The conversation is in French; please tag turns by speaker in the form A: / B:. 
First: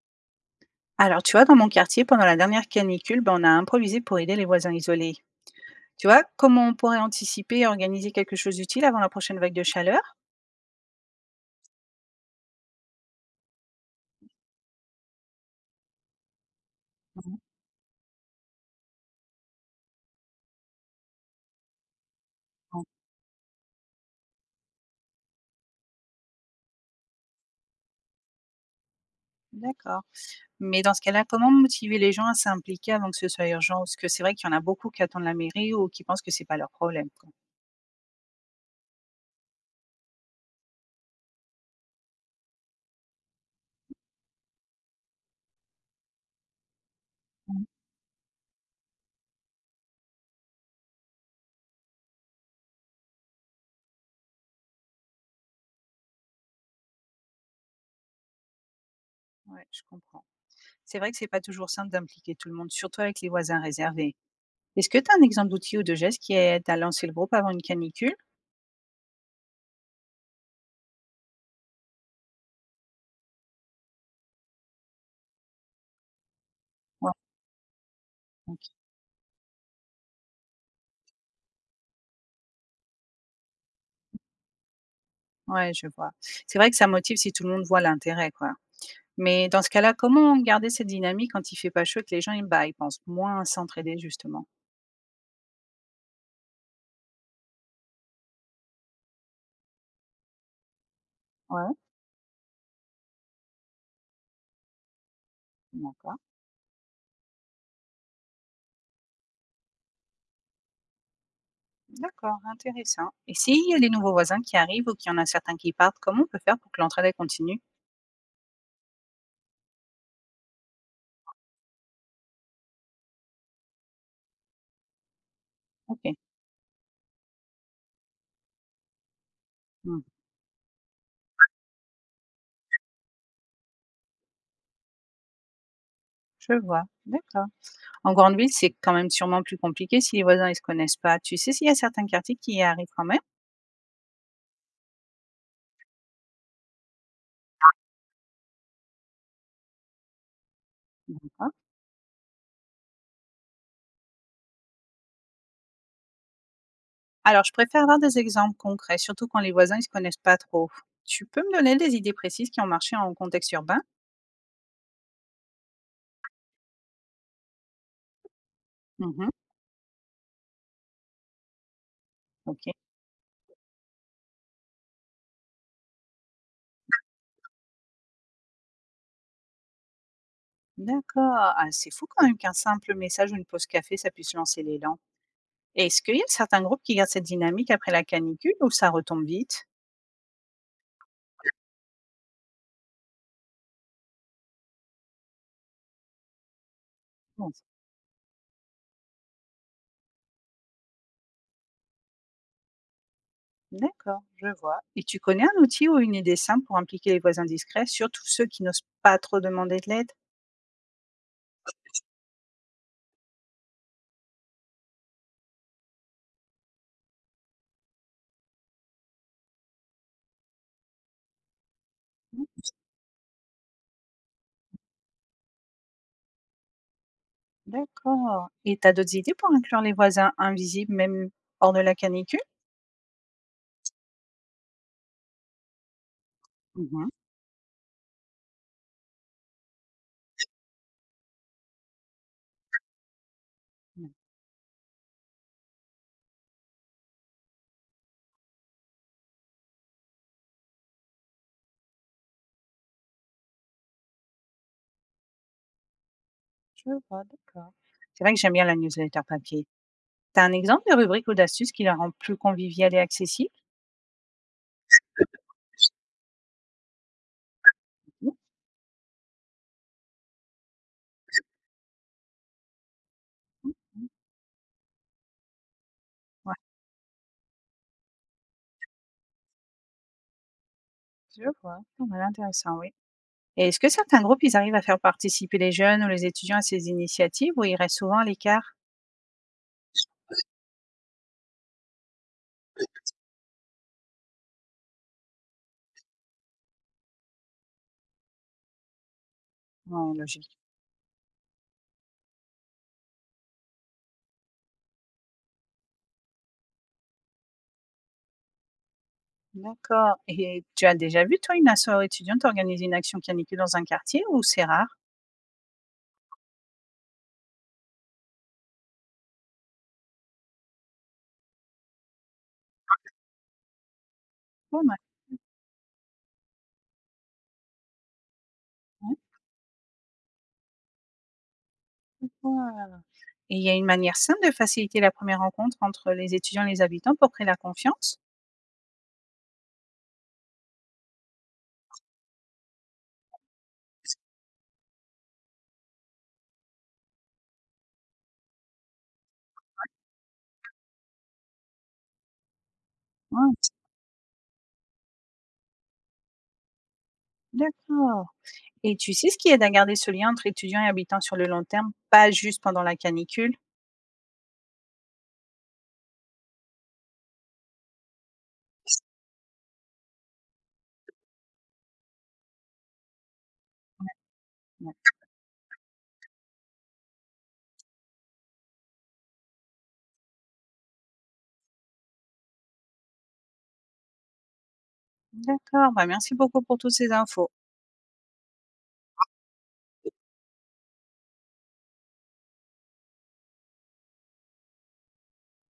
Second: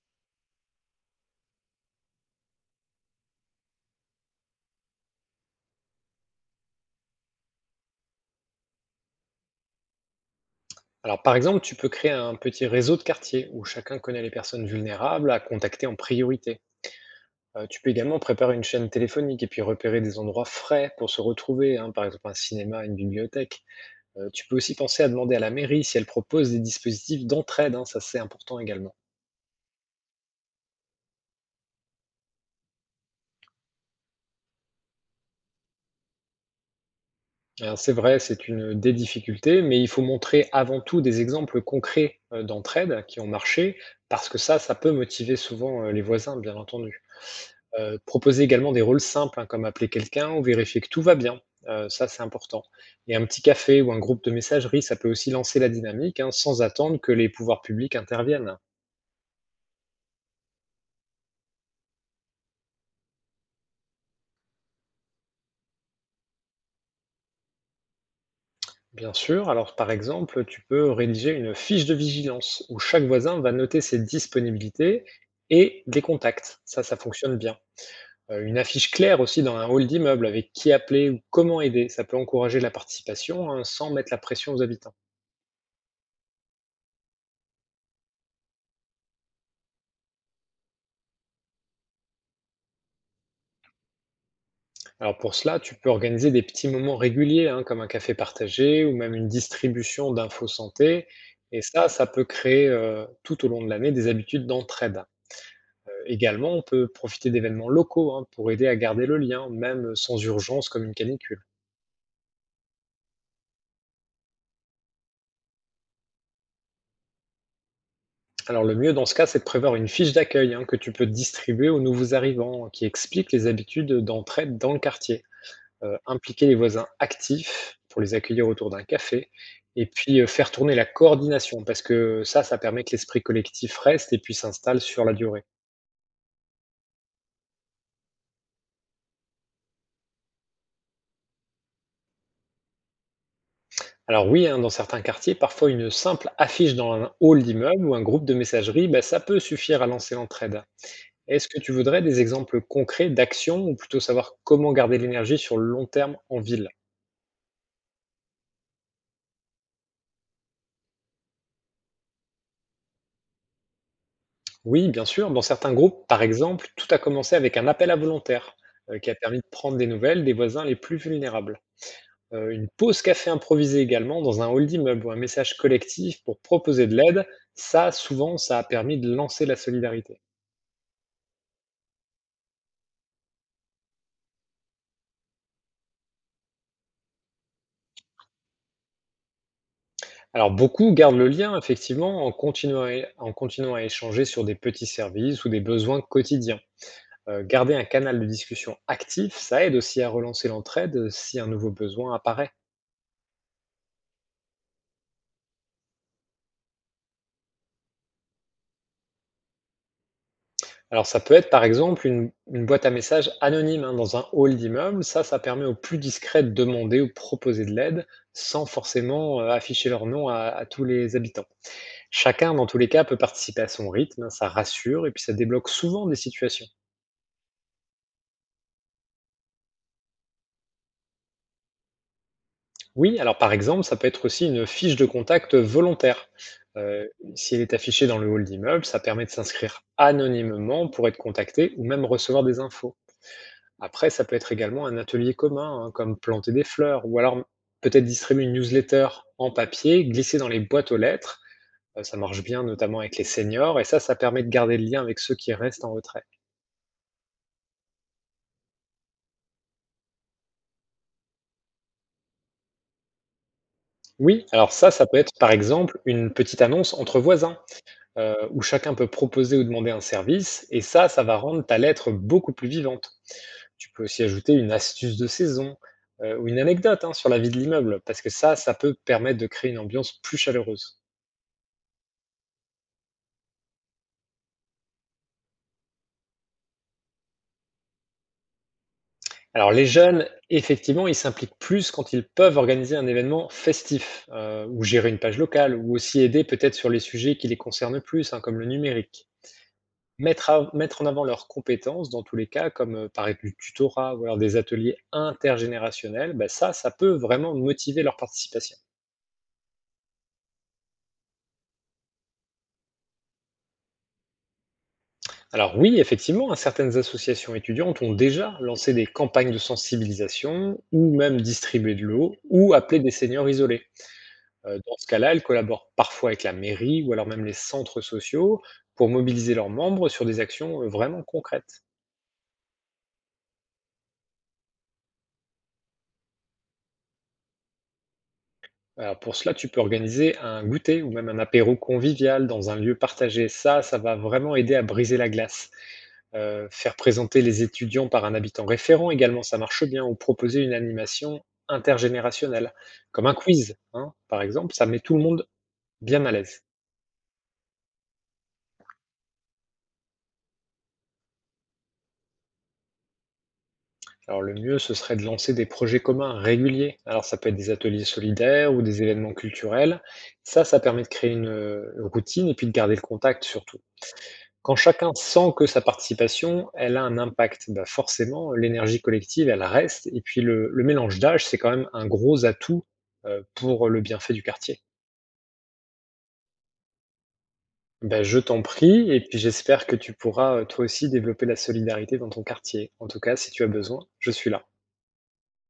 A: Alors, tu vois, dans mon quartier, pendant la dernière canicule, ben, on a improvisé pour aider les voisins isolés. Tu vois, comment on pourrait anticiper et organiser quelque chose d'utile avant la prochaine vague de chaleur?
B: Alors, par exemple, tu peux créer un petit réseau de quartier où chacun connaît les personnes vulnérables à contacter en priorité.
A: Mhm.
B: Tu peux également préparer une chaîne téléphonique et puis repérer des endroits frais pour se retrouver, hein, par exemple un
A: Bon.
B: cinéma, une bibliothèque. Tu peux aussi penser à demander à la mairie si elle propose des dispositifs d'entraide, hein, ça c'est important également.
A: D'accord. Mais dans ce cas-là, comment motiver les gens à s'impliquer avant que ce soit urgent? Parce que c'est vrai qu'il y en a beaucoup qui attendent la mairie ou qui pensent que c'est pas leur problème, quoi.
B: Alors, c'est vrai, c'est une des difficultés, mais il faut montrer avant tout des exemples concrets d'entraide qui ont marché, parce que ça peut motiver souvent les voisins, bien entendu.
A: Mhm.
B: Proposer également des rôles simples, hein, comme appeler quelqu'un ou vérifier que tout va bien, ça, c'est important et un petit café ou un groupe de messagerie, ça peut aussi lancer la dynamique, hein, sans attendre que les pouvoirs publics interviennent.
A: Ouais, je comprends. C'est vrai que c'est pas toujours simple d'impliquer tout le monde, surtout avec les voisins réservés. Est-ce que tu as un exemple d'outil ou de geste qui aide à lancer le groupe avant une canicule?
B: Bien sûr, alors par exemple, tu peux rédiger une fiche de vigilance où chaque voisin va noter ses disponibilités et des contacts. Ça
A: Ouais.
B: fonctionne bien. Une
A: OK.
B: affiche claire aussi dans un hall d'immeuble avec qui appeler ou comment aider, ça peut encourager la participation, hein, sans mettre la pression aux habitants.
A: Ouais, je vois. C'est vrai que ça motive si tout le monde voit l'intérêt, quoi. Mais dans ce cas-là, comment garder cette dynamique quand il fait pas chaud et que les gens ils, bah, ils pensent moins à s'entraider, justement?
B: Alors pour cela, tu peux organiser des petits moments réguliers, hein, comme un café partagé ou même une distribution d'infos santé. Et
A: Ouais,
B: ça peut créer tout au long de l'année des habitudes d'entraide.
A: d'accord.
B: Également, on peut profiter d'événements locaux hein, pour aider à garder le lien, même sans urgence comme une canicule.
A: D'accord, intéressant. Et s'il y a des nouveaux voisins qui arrivent ou qu'il y en a certains qui partent, comment on peut faire pour que l'entraide elle continue?
B: Alors le mieux dans ce cas, c'est de prévoir une fiche d'accueil hein, que tu peux distribuer aux nouveaux arrivants, qui explique les habitudes d'entraide dans le quartier.
A: Ok.
B: Impliquer les voisins actifs pour les accueillir autour d'un café et
A: Hmm,
B: puis, faire tourner la coordination parce que ça permet que l'esprit collectif reste et puis s'installe sur la durée.
A: je vois, d'accord. En grande ville, c'est quand même sûrement plus compliqué si les voisins ils se connaissent pas. Tu sais s'il y a certains quartiers qui y arrivent quand même?
B: Alors oui, hein, dans certains quartiers, parfois une simple affiche dans un hall d'immeuble ou un groupe de messagerie, bah, ça peut suffire à lancer l'entraide. Est-ce
A: D'accord.
B: que tu voudrais des exemples concrets d'actions ou plutôt savoir comment garder l'énergie sur le long terme en ville?
A: Alors, je préfère avoir des exemples concrets, surtout quand les voisins ne se connaissent pas trop. Tu peux me donner des idées précises qui ont marché en contexte urbain?
B: Oui, bien sûr, dans certains groupes, par exemple, tout a commencé avec un appel à volontaires, qui a
A: Mhm.
B: permis de prendre des nouvelles des voisins les plus vulnérables.
A: Ok.
B: Une pause café improvisée également dans un hall d'immeuble ou un message collectif pour proposer de l'aide, ça, souvent, ça a permis de lancer la solidarité.
A: D'accord. Ah, c'est fou quand même qu'un simple message ou une pause café, ça puisse lancer l'élan. Et est-ce qu'il y a certains groupes qui gardent cette dynamique après la canicule ou ça retombe vite?
B: Alors, beaucoup gardent le lien, effectivement, en continuant à échanger sur des petits services ou des besoins quotidiens.
A: Bon.
B: Garder un canal de discussion actif, ça aide aussi à relancer l'entraide si un nouveau besoin apparaît.
A: D'accord, je vois. Et tu connais un outil ou une idée simple pour impliquer les voisins discrets, surtout ceux qui n'osent pas trop demander de l'aide?
B: Alors ça peut être par exemple une boîte à messages anonyme hein, dans un hall d'immeuble. Ça permet aux plus discrets de demander ou proposer de l'aide sans forcément afficher leur nom à tous les habitants.
A: Mm.
B: Chacun, dans tous les cas, peut participer à son rythme, hein, ça rassure et puis ça débloque souvent des situations.
A: D'accord. Et tu as d'autres idées pour inclure les voisins invisibles, même hors de la canicule?
B: Oui, alors par exemple, ça peut être aussi une fiche de contact volontaire. Euh,
A: Mhm.
B: Si elle est affichée dans le hall d'immeuble, ça permet de s'inscrire anonymement pour être contacté ou même recevoir des infos. Après, ça peut être également un atelier commun, hein, comme planter des fleurs, ou alors peut-être distribuer une newsletter en papier, glisser dans les boîtes aux lettres. Ça marche bien, notamment avec les seniors, et ça permet de garder le lien avec ceux qui restent en retrait.
A: Je vois, d'accord. C'est vrai que j'aime bien la newsletter papier. T'as un exemple de rubrique ou d'astuce qui la rend plus conviviale et accessible?
B: Oui, alors ça peut être par exemple une petite annonce entre voisins,
A: Mmh,
B: où chacun peut proposer ou demander un service, et ça va rendre ta lettre beaucoup plus vivante.
A: mmh,
B: Tu peux
A: mmh.
B: aussi ajouter une astuce de saison ou
A: Ouais,
B: une anecdote hein, sur la vie de l'immeuble, parce que ça peut permettre de créer une ambiance plus chaleureuse.
A: je vois. Pas mal intéressant, oui. Et est-ce que certains groupes, ils arrivent à faire participer les jeunes ou les étudiants à ces initiatives ou ils restent souvent à l'écart?
B: Alors les jeunes, effectivement, ils s'impliquent plus quand ils peuvent organiser un événement festif, ou gérer une page locale, ou aussi aider peut-être sur les sujets qui les concernent plus, hein, comme le numérique.
A: Ouais, logique.
B: Mettre en avant leurs compétences dans tous les cas, comme par exemple du tutorat ou alors des ateliers intergénérationnels, bah ça, ça peut vraiment motiver leur participation.
A: D'accord. Et tu as déjà vu, toi, une asso étudiante organiser une action canicule dans un quartier ou c'est rare?
B: Alors oui, effectivement, hein, certaines associations étudiantes ont déjà lancé des campagnes de sensibilisation, ou même distribué de l'eau, ou appelé des seniors isolés.
A: Pas
B: Dans
A: mal,
B: ce cas-là, elles collaborent parfois avec la mairie ou alors même les centres sociaux pour
A: hein.
B: mobiliser leurs membres sur des actions, vraiment concrètes.
A: Voilà. Et il y a une manière simple de faciliter la première rencontre entre les étudiants et les habitants pour créer la confiance?
B: Alors pour cela, tu peux organiser un goûter ou même un apéro convivial dans un lieu partagé. Ça va vraiment aider à briser la glace. Faire présenter les étudiants par un habitant référent également, ça marche bien ou proposer une animation intergénérationnelle, comme un
A: Ouais,
B: quiz, hein, par exemple, ça met tout le monde bien à l'aise.
A: d'accord. Et tu sais ce qui aide à garder ce lien entre étudiants et habitants sur le long terme, pas juste pendant la canicule?
B: Alors le mieux, ce serait de lancer des projets communs réguliers. Alors ça peut être des ateliers solidaires ou des événements culturels. Ça permet de créer une routine et puis de garder le contact surtout. Quand
A: Ouais.
B: chacun sent que sa participation, elle a un impact, bah forcément, l'énergie collective, elle reste. Et puis le mélange d'âge, c'est quand même un gros atout pour le bienfait du quartier.
A: D'accord, bah, merci beaucoup pour toutes ces infos.
B: Ben, je t'en prie, et puis j'espère que tu pourras toi aussi développer la solidarité dans ton quartier. En tout cas, si tu as besoin, je suis là.